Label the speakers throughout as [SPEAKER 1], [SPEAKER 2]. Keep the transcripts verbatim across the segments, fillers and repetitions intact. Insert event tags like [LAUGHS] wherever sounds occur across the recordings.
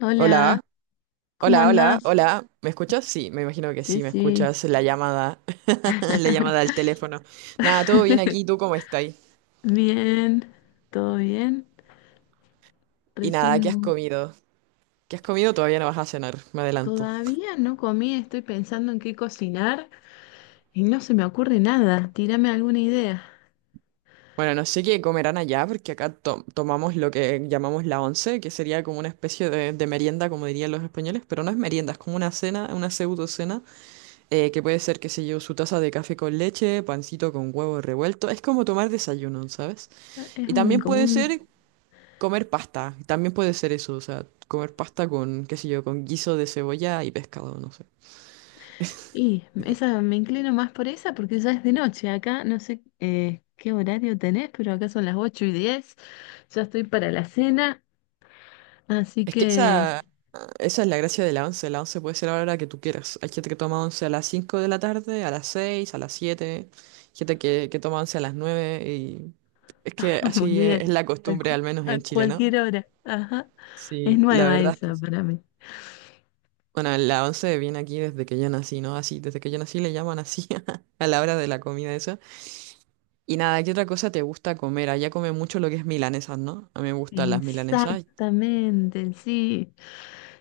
[SPEAKER 1] Hola,
[SPEAKER 2] Hola,
[SPEAKER 1] ¿cómo
[SPEAKER 2] hola, hola,
[SPEAKER 1] andas?
[SPEAKER 2] hola. ¿Me escuchas? Sí, me imagino que
[SPEAKER 1] Sí,
[SPEAKER 2] sí, me
[SPEAKER 1] sí,
[SPEAKER 2] escuchas la llamada, [LAUGHS] la llamada al teléfono. Nada, todo bien aquí,
[SPEAKER 1] [LAUGHS]
[SPEAKER 2] ¿tú cómo estás?
[SPEAKER 1] bien, todo bien.
[SPEAKER 2] Y nada,
[SPEAKER 1] Recién
[SPEAKER 2] ¿qué has comido? ¿Qué has comido? Todavía no vas a cenar, me adelanto.
[SPEAKER 1] todavía no comí, estoy pensando en qué cocinar y no se me ocurre nada. Tírame alguna idea.
[SPEAKER 2] Bueno, no sé qué comerán allá, porque acá to- tomamos lo que llamamos la once, que sería como una especie de, de merienda, como dirían los españoles, pero no es merienda, es como una cena, una pseudo cena, eh, que puede ser, qué sé yo, su taza de café con leche, pancito con huevo revuelto. Es como tomar desayuno, ¿sabes?
[SPEAKER 1] Ah, Es
[SPEAKER 2] Y
[SPEAKER 1] un
[SPEAKER 2] también
[SPEAKER 1] como
[SPEAKER 2] puede ser
[SPEAKER 1] un
[SPEAKER 2] comer pasta, también puede ser eso, o sea, comer pasta con, qué sé yo, con guiso de cebolla y pescado, no sé.
[SPEAKER 1] y esa me inclino más por esa porque ya es de noche. Acá no sé eh, qué horario tenés, pero acá son las ocho y diez. Ya estoy para la cena, así
[SPEAKER 2] Es que
[SPEAKER 1] que
[SPEAKER 2] esa, esa es la gracia de la once, la once puede ser a la hora que tú quieras. Hay gente que toma once a las cinco de la tarde, a las seis a las siete, gente que, que toma once a las nueve y es que
[SPEAKER 1] [LAUGHS] muy
[SPEAKER 2] así es,
[SPEAKER 1] bien.
[SPEAKER 2] es la
[SPEAKER 1] A,
[SPEAKER 2] costumbre,
[SPEAKER 1] cu-
[SPEAKER 2] al menos
[SPEAKER 1] a
[SPEAKER 2] en Chile, ¿no?
[SPEAKER 1] cualquier hora. Ajá. Es
[SPEAKER 2] Sí, la
[SPEAKER 1] nueva
[SPEAKER 2] verdad es que
[SPEAKER 1] esa
[SPEAKER 2] sí.
[SPEAKER 1] para mí.
[SPEAKER 2] Bueno, la once viene aquí desde que yo nací, ¿no? Así, desde que yo nací le llaman así [LAUGHS] a la hora de la comida esa. Y nada, ¿qué otra cosa te gusta comer? Allá come mucho lo que es milanesas, ¿no? A mí me gustan las milanesas,
[SPEAKER 1] Exactamente, sí.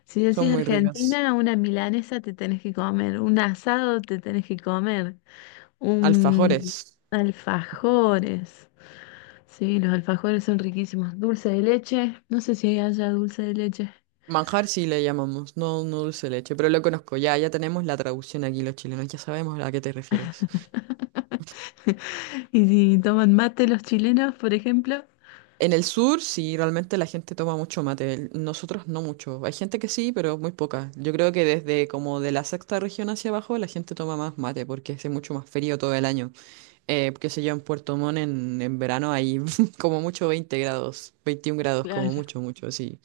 [SPEAKER 1] Si
[SPEAKER 2] son
[SPEAKER 1] decís
[SPEAKER 2] muy ricas.
[SPEAKER 1] Argentina, una milanesa te tenés que comer, un asado te tenés que comer, un
[SPEAKER 2] Alfajores.
[SPEAKER 1] alfajores. Sí, los alfajores son riquísimos. Dulce de leche, no sé si hay allá dulce de leche.
[SPEAKER 2] Manjar sí le llamamos, no, no dulce de leche, pero lo conozco ya, ya tenemos la traducción aquí los chilenos, ya sabemos a qué te refieres.
[SPEAKER 1] [LAUGHS] Y si toman mate los chilenos, por ejemplo.
[SPEAKER 2] En el sur sí, realmente la gente toma mucho mate, el- nosotros no mucho. Hay gente que sí, pero muy poca. Yo creo que desde como de la sexta región hacia abajo la gente toma más mate porque hace mucho más frío todo el año. Eh, qué sé yo, en Puerto Montt en, en verano hay [LAUGHS] como mucho veinte grados, veintiún grados como
[SPEAKER 1] Claro.
[SPEAKER 2] mucho, mucho, sí,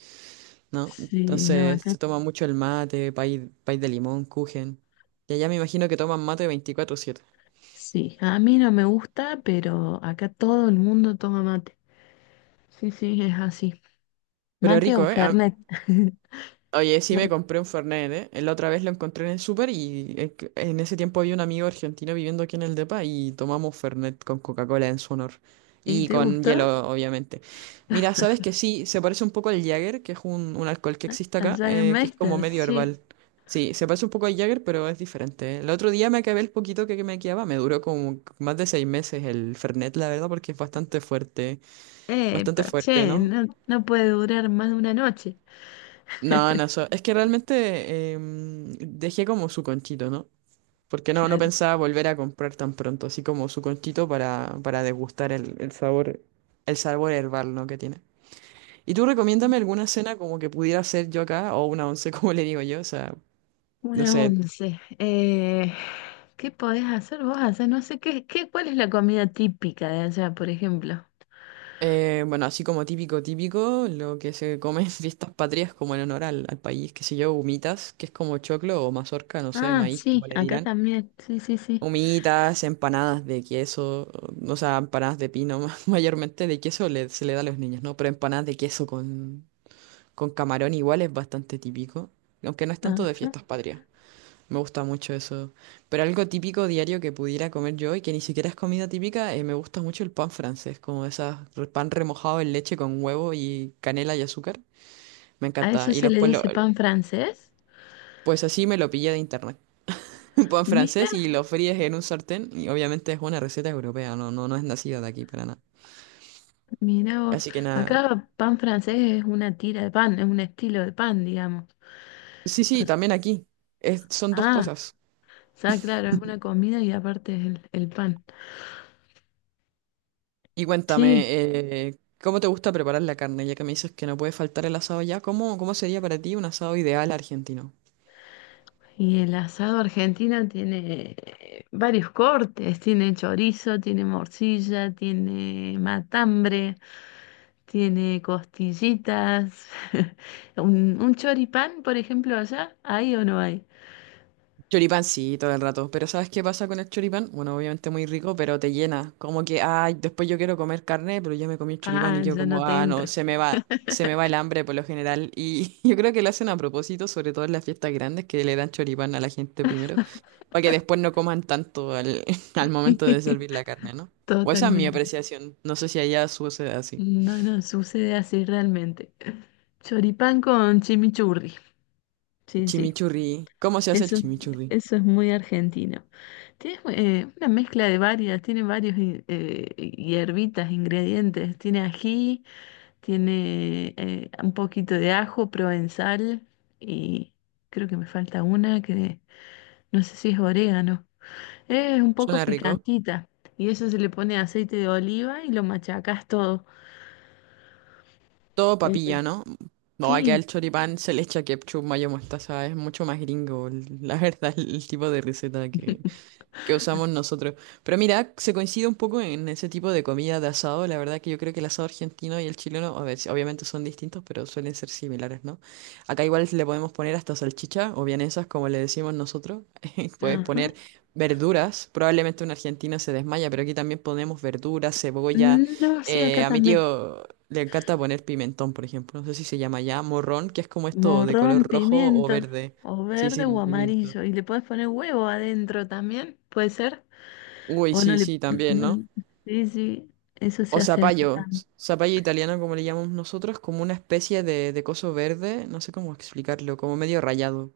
[SPEAKER 2] ¿no?
[SPEAKER 1] Sí, no,
[SPEAKER 2] Entonces
[SPEAKER 1] acá
[SPEAKER 2] se toma mucho el mate, país, de limón, kuchen. Y allá me imagino que toman mate veinticuatro siete.
[SPEAKER 1] sí. A mí no me gusta, pero acá todo el mundo toma mate. Sí, sí, es así.
[SPEAKER 2] Pero
[SPEAKER 1] Mate o
[SPEAKER 2] rico, ¿eh? A-
[SPEAKER 1] Fernet. [LAUGHS]
[SPEAKER 2] Oye, sí me compré un Fernet, ¿eh? Eh, La otra vez lo encontré en el súper y eh, que- en ese tiempo había un amigo argentino viviendo aquí en el depa y tomamos Fernet con Coca-Cola en su honor.
[SPEAKER 1] ¿Y
[SPEAKER 2] Y
[SPEAKER 1] te
[SPEAKER 2] con
[SPEAKER 1] gustó?
[SPEAKER 2] hielo, obviamente. Mira, sabes que sí, se parece un poco al Jäger, que es un, un alcohol que existe
[SPEAKER 1] Al
[SPEAKER 2] acá, eh, que es como
[SPEAKER 1] Jägermeister,
[SPEAKER 2] medio
[SPEAKER 1] sí.
[SPEAKER 2] herbal. Sí, se parece un poco al Jäger, pero es diferente, ¿eh? El otro día me acabé el poquito que que me quedaba, me duró como más de seis meses el Fernet, la verdad, porque es bastante fuerte,
[SPEAKER 1] Epa,
[SPEAKER 2] bastante fuerte,
[SPEAKER 1] che,
[SPEAKER 2] ¿no?
[SPEAKER 1] no, no puede durar más de una noche.
[SPEAKER 2] No,
[SPEAKER 1] [LAUGHS]
[SPEAKER 2] no, so- es que realmente em, dejé como su conchito, ¿no? Porque no, no
[SPEAKER 1] Claro.
[SPEAKER 2] pensaba volver a comprar tan pronto, así como su conchito para, para degustar el, el sabor, el sabor herbal, ¿no? que tiene. ¿Y tú recomiéndame alguna cena como que pudiera hacer yo acá, o una once, [LAUGHS] como le digo yo? O sea, no
[SPEAKER 1] Una
[SPEAKER 2] sé,
[SPEAKER 1] once. Eh, ¿qué podés hacer vos? Hacer no sé qué, qué, ¿cuál es la comida típica de allá, por ejemplo?
[SPEAKER 2] eh, bueno, así como típico, típico, lo que se come en fiestas patrias como en honor al, al país, qué sé yo, humitas, que es como choclo o mazorca, no sé,
[SPEAKER 1] Ah,
[SPEAKER 2] maíz,
[SPEAKER 1] sí,
[SPEAKER 2] como le
[SPEAKER 1] acá
[SPEAKER 2] dirán.
[SPEAKER 1] también. Sí, sí, sí.
[SPEAKER 2] Humitas, empanadas de queso, o o sea, empanadas de pino, [LAUGHS] mayormente de queso le- se le da a los niños, ¿no? Pero empanadas de queso con, con camarón igual es bastante típico, aunque no es tanto de
[SPEAKER 1] Ajá.
[SPEAKER 2] fiestas patrias. Me gusta mucho eso. Pero algo típico diario que pudiera comer yo y que ni siquiera es comida típica, eh, me gusta mucho el pan francés, como esas re- pan remojado en leche con huevo y canela y azúcar. Me
[SPEAKER 1] ¿A eso
[SPEAKER 2] encanta. Y
[SPEAKER 1] se
[SPEAKER 2] los
[SPEAKER 1] le
[SPEAKER 2] pueblos,
[SPEAKER 1] dice pan francés?
[SPEAKER 2] pues así me lo pillé de internet. [LAUGHS] Un pan
[SPEAKER 1] Mira,
[SPEAKER 2] francés y lo fríes en un sartén. Y obviamente es una receta europea, no, no, no es nacida de aquí para nada.
[SPEAKER 1] mira vos.
[SPEAKER 2] Así que nada.
[SPEAKER 1] Acá pan francés es una tira de pan, es un estilo de pan, digamos.
[SPEAKER 2] Sí,
[SPEAKER 1] O
[SPEAKER 2] sí,
[SPEAKER 1] sea,
[SPEAKER 2] también aquí. Es- son dos
[SPEAKER 1] ah,
[SPEAKER 2] cosas.
[SPEAKER 1] O sea, claro, es una comida y aparte es el, el pan.
[SPEAKER 2] Y cuéntame,
[SPEAKER 1] Sí,
[SPEAKER 2] eh, ¿cómo te gusta preparar la carne? Ya que me dices que no puede faltar el asado ya, ¿cómo, cómo sería para ti un asado ideal argentino?
[SPEAKER 1] y el asado argentino tiene eh, varios cortes, tiene chorizo, tiene morcilla, tiene matambre, tiene costillitas. [LAUGHS] ¿Un, un choripán, por ejemplo, allá? ¿Hay o no hay?
[SPEAKER 2] Choripán sí, todo el rato, pero ¿sabes qué pasa con el choripán? Bueno, obviamente muy rico, pero te llena, como que, ay, después yo quiero comer carne, pero ya me comí el choripán y
[SPEAKER 1] Ah,
[SPEAKER 2] yo
[SPEAKER 1] ya
[SPEAKER 2] como,
[SPEAKER 1] no te
[SPEAKER 2] ah, no,
[SPEAKER 1] entra.
[SPEAKER 2] se me va, se me va el hambre por lo general, y [LAUGHS] yo creo que lo hacen a propósito, sobre todo en las fiestas grandes, que le dan choripán a la gente primero, para que después no coman tanto al, [LAUGHS] al momento de
[SPEAKER 1] [LAUGHS]
[SPEAKER 2] servir la carne, ¿no? O esa es mi
[SPEAKER 1] Totalmente.
[SPEAKER 2] apreciación, no sé si allá sucede así.
[SPEAKER 1] No, no, sucede así realmente. Choripán con chimichurri. Sí, sí.
[SPEAKER 2] Chimichurri, ¿cómo se hace el
[SPEAKER 1] Eso,
[SPEAKER 2] chimichurri?
[SPEAKER 1] eso es muy argentino. Tiene eh, una mezcla de varias, tiene varios in- eh, hierbitas, ingredientes. Tiene ají, tiene eh, un poquito de ajo, provenzal y creo que me falta una que no sé si es orégano. Es un poco
[SPEAKER 2] Suena rico.
[SPEAKER 1] picantita y eso se le pone aceite de oliva y lo machacas todo.
[SPEAKER 2] Todo
[SPEAKER 1] Eh,
[SPEAKER 2] papilla, ¿no? No, acá
[SPEAKER 1] sí,
[SPEAKER 2] el choripán se le echa ketchup, mayo, mostaza. Es mucho más gringo, la verdad, el tipo de receta que, que usamos
[SPEAKER 1] [LAUGHS]
[SPEAKER 2] nosotros. Pero mira, se coincide un poco en ese tipo de comida de asado. La verdad que yo creo que el asado argentino y el chileno, a ver, sí, obviamente son distintos, pero suelen ser similares, ¿no? Acá igual le podemos poner hasta salchicha o vienesas, como le decimos nosotros. [LAUGHS] Puedes
[SPEAKER 1] ajá.
[SPEAKER 2] poner verduras. Probablemente un argentino se desmaya, pero aquí también ponemos verduras, cebolla.
[SPEAKER 1] No, sí, acá
[SPEAKER 2] Eh, a mi
[SPEAKER 1] también.
[SPEAKER 2] tío le encanta poner pimentón, por ejemplo. No sé si se llama ya morrón, que es como esto de color
[SPEAKER 1] Morrón,
[SPEAKER 2] rojo o
[SPEAKER 1] pimiento,
[SPEAKER 2] verde.
[SPEAKER 1] o
[SPEAKER 2] Sí,
[SPEAKER 1] verde
[SPEAKER 2] sí,
[SPEAKER 1] o
[SPEAKER 2] pimiento.
[SPEAKER 1] amarillo. Y le puedes poner huevo adentro también, ¿puede ser?
[SPEAKER 2] Uy,
[SPEAKER 1] O no
[SPEAKER 2] sí,
[SPEAKER 1] le...
[SPEAKER 2] sí, también,
[SPEAKER 1] no
[SPEAKER 2] ¿no?
[SPEAKER 1] le- Sí, sí, eso
[SPEAKER 2] O
[SPEAKER 1] se hace acá
[SPEAKER 2] zapallo,
[SPEAKER 1] también.
[SPEAKER 2] s- zapallo italiano como le llamamos nosotros, como una especie de, de coso verde, no sé cómo explicarlo, como medio rayado,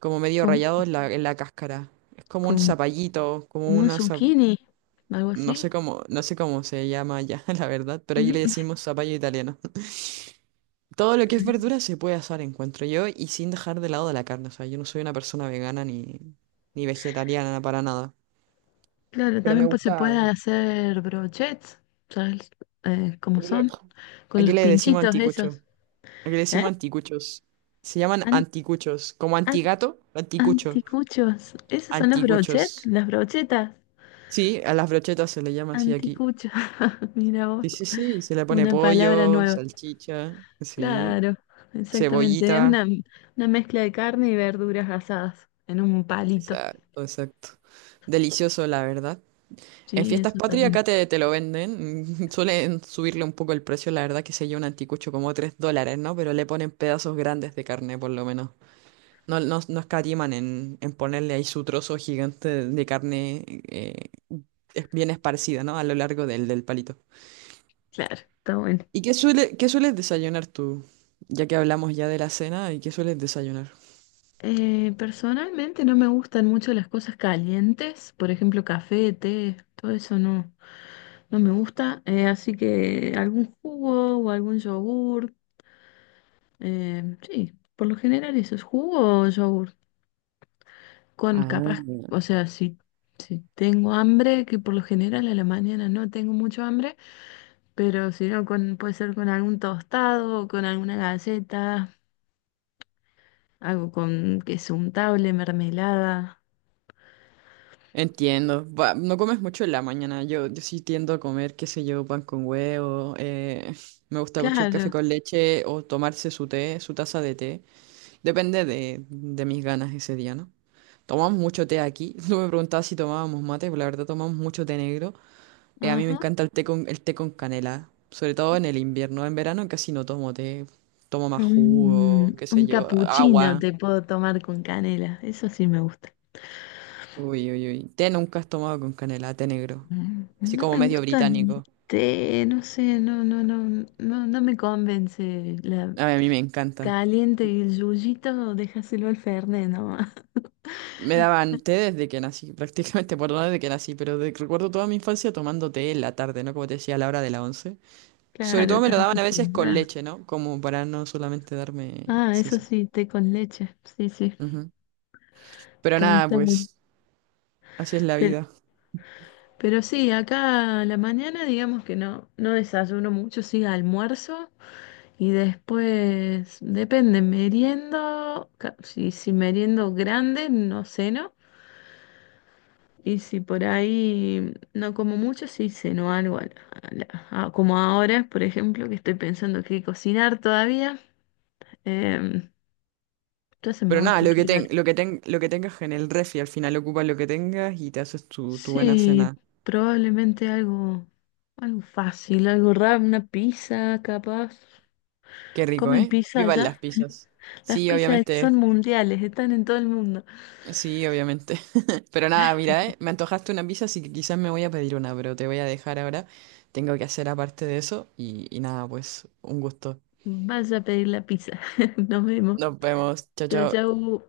[SPEAKER 2] como medio
[SPEAKER 1] Con,
[SPEAKER 2] rayado en la, en la cáscara. Es como un
[SPEAKER 1] con-
[SPEAKER 2] zapallito, como
[SPEAKER 1] Como un
[SPEAKER 2] una, za-
[SPEAKER 1] zucchini, algo
[SPEAKER 2] no sé
[SPEAKER 1] así.
[SPEAKER 2] cómo, no sé cómo se llama ya, [LAUGHS] la verdad, pero allí
[SPEAKER 1] Mm,
[SPEAKER 2] le
[SPEAKER 1] [LAUGHS]
[SPEAKER 2] decimos zapallo italiano. Todo lo que es
[SPEAKER 1] mm.
[SPEAKER 2] verdura se puede asar, encuentro yo, y sin dejar de lado de la carne, o sea, yo no soy una persona vegana ni, ni vegetariana para nada,
[SPEAKER 1] Claro,
[SPEAKER 2] pero me
[SPEAKER 1] también pues, se
[SPEAKER 2] gusta,
[SPEAKER 1] puede hacer brochets, ¿sabes? Eh, ¿cómo
[SPEAKER 2] aquí le,
[SPEAKER 1] son? Con
[SPEAKER 2] aquí
[SPEAKER 1] los
[SPEAKER 2] le decimos
[SPEAKER 1] pinchitos
[SPEAKER 2] anticucho.
[SPEAKER 1] esos.
[SPEAKER 2] Aquí le
[SPEAKER 1] ¿Eh?
[SPEAKER 2] decimos anticuchos. Se llaman
[SPEAKER 1] An-
[SPEAKER 2] anticuchos. Como
[SPEAKER 1] an-
[SPEAKER 2] antigato, anticucho.
[SPEAKER 1] Anticuchos. ¿Esos son los brochets?
[SPEAKER 2] Anticuchos.
[SPEAKER 1] Las brochetas.
[SPEAKER 2] Sí, a las brochetas se le llama así aquí.
[SPEAKER 1] Anticuchos. [LAUGHS] Mira vos,
[SPEAKER 2] Sí, sí, sí. Se le pone
[SPEAKER 1] una palabra
[SPEAKER 2] pollo,
[SPEAKER 1] nueva.
[SPEAKER 2] salchicha, sí.
[SPEAKER 1] Claro, exactamente. Es
[SPEAKER 2] Cebollita.
[SPEAKER 1] una, una mezcla de carne y verduras asadas en un palito.
[SPEAKER 2] Exacto, exacto. Delicioso, la verdad. En
[SPEAKER 1] Sí,
[SPEAKER 2] fiestas
[SPEAKER 1] eso está
[SPEAKER 2] patrias
[SPEAKER 1] bueno.
[SPEAKER 2] acá te, te lo venden. [LAUGHS] Suelen subirle un poco el precio, la verdad, que se lleva un anticucho como tres dólares, ¿no? Pero le ponen pedazos grandes de carne, por lo menos. No, no, no escatiman en, en ponerle ahí su trozo gigante de carne, eh, es- bien esparcida, ¿no? A lo largo del, del palito.
[SPEAKER 1] Claro, está bueno.
[SPEAKER 2] ¿Y qué suele, qué sueles desayunar tú? Ya que hablamos ya de la cena, ¿y qué sueles desayunar?
[SPEAKER 1] Eh, personalmente no me gustan mucho las cosas calientes, por ejemplo, café, té, todo eso no, no me gusta. Eh, así que algún jugo o algún yogur. Eh, sí, por lo general eso es jugo o yogur. Con
[SPEAKER 2] Ah,
[SPEAKER 1] capaz, o sea, si, si tengo hambre, que por lo general a la mañana no tengo mucho hambre. Pero si no, con, puede ser con algún tostado, con alguna galleta, algo con queso untable, mermelada.
[SPEAKER 2] entiendo. Va, no comes mucho en la mañana. Yo, yo sí tiendo a comer, qué sé yo, pan con huevo. Eh, me gusta mucho el café
[SPEAKER 1] Claro,
[SPEAKER 2] con leche o tomarse su té, su taza de té. Depende de, de mis ganas ese día, ¿no? Tomamos mucho té aquí. [LAUGHS] No me preguntabas si tomábamos mate, pero la verdad tomamos mucho té negro. Eh, a mí me
[SPEAKER 1] ajá.
[SPEAKER 2] encanta el té con, el té con canela, sobre todo en el invierno. En verano casi no tomo té, tomo más jugo,
[SPEAKER 1] Un,
[SPEAKER 2] qué sé
[SPEAKER 1] un
[SPEAKER 2] yo,
[SPEAKER 1] capuchino
[SPEAKER 2] agua.
[SPEAKER 1] te puedo tomar con canela, eso sí me gusta.
[SPEAKER 2] Uy, uy, uy. Té nunca has tomado con canela, té negro.
[SPEAKER 1] Mm,
[SPEAKER 2] Así
[SPEAKER 1] No
[SPEAKER 2] como
[SPEAKER 1] me
[SPEAKER 2] medio
[SPEAKER 1] gusta el
[SPEAKER 2] británico.
[SPEAKER 1] té, no sé, no, no, no, no, no me convence. La
[SPEAKER 2] A mí a mí me encanta.
[SPEAKER 1] caliente y el yuyito, déjaselo al Fernet nomás. [LAUGHS]
[SPEAKER 2] Me daban té desde que nací, [LAUGHS] prácticamente, por desde que nací, pero de- recuerdo toda mi infancia tomando té en la tarde, ¿no? Como te decía, a la hora de la once. Sobre
[SPEAKER 1] Claro,
[SPEAKER 2] todo me
[SPEAKER 1] estás
[SPEAKER 2] lo daban a veces con
[SPEAKER 1] acostumbrada.
[SPEAKER 2] leche, ¿no? Como para no solamente darme...
[SPEAKER 1] Ah,
[SPEAKER 2] Sí,
[SPEAKER 1] eso
[SPEAKER 2] sí.
[SPEAKER 1] sí, té con leche, sí, sí,
[SPEAKER 2] Ujú. Pero
[SPEAKER 1] también
[SPEAKER 2] nada,
[SPEAKER 1] está bueno.
[SPEAKER 2] pues así es la
[SPEAKER 1] Pero
[SPEAKER 2] vida.
[SPEAKER 1] Pero sí, acá a la mañana digamos que no, no desayuno mucho, sí almuerzo y después depende, meriendo, ca- si, si meriendo grande no ceno y si por ahí no como mucho sí ceno algo, a la- a la- a- como ahora por ejemplo que estoy pensando qué cocinar todavía, em, ya se me
[SPEAKER 2] Pero
[SPEAKER 1] va a
[SPEAKER 2] nada, lo que
[SPEAKER 1] ocurrir
[SPEAKER 2] ten,
[SPEAKER 1] algo.
[SPEAKER 2] lo que ten, lo que tengas en el refri, al final ocupas lo que tengas y te haces tu, tu buena
[SPEAKER 1] Sí,
[SPEAKER 2] cena.
[SPEAKER 1] probablemente algo, algo fácil, algo raro, una pizza capaz.
[SPEAKER 2] Qué rico,
[SPEAKER 1] ¿Comen
[SPEAKER 2] ¿eh?
[SPEAKER 1] pizza
[SPEAKER 2] Vivan
[SPEAKER 1] allá?
[SPEAKER 2] las pizzas.
[SPEAKER 1] Las
[SPEAKER 2] Sí,
[SPEAKER 1] pizzas
[SPEAKER 2] obviamente.
[SPEAKER 1] son mundiales, están en todo el mundo.
[SPEAKER 2] Sí, obviamente. [LAUGHS] Pero nada, mira, ¿eh? Me antojaste una pizza, así que quizás me voy a pedir una, pero te voy a dejar ahora. Tengo que hacer aparte de eso y, y nada, pues un gusto.
[SPEAKER 1] Vaya a pedir la pizza. [LAUGHS] Nos vemos.
[SPEAKER 2] Nos vemos. Chao,
[SPEAKER 1] Chau,
[SPEAKER 2] chao.
[SPEAKER 1] chau.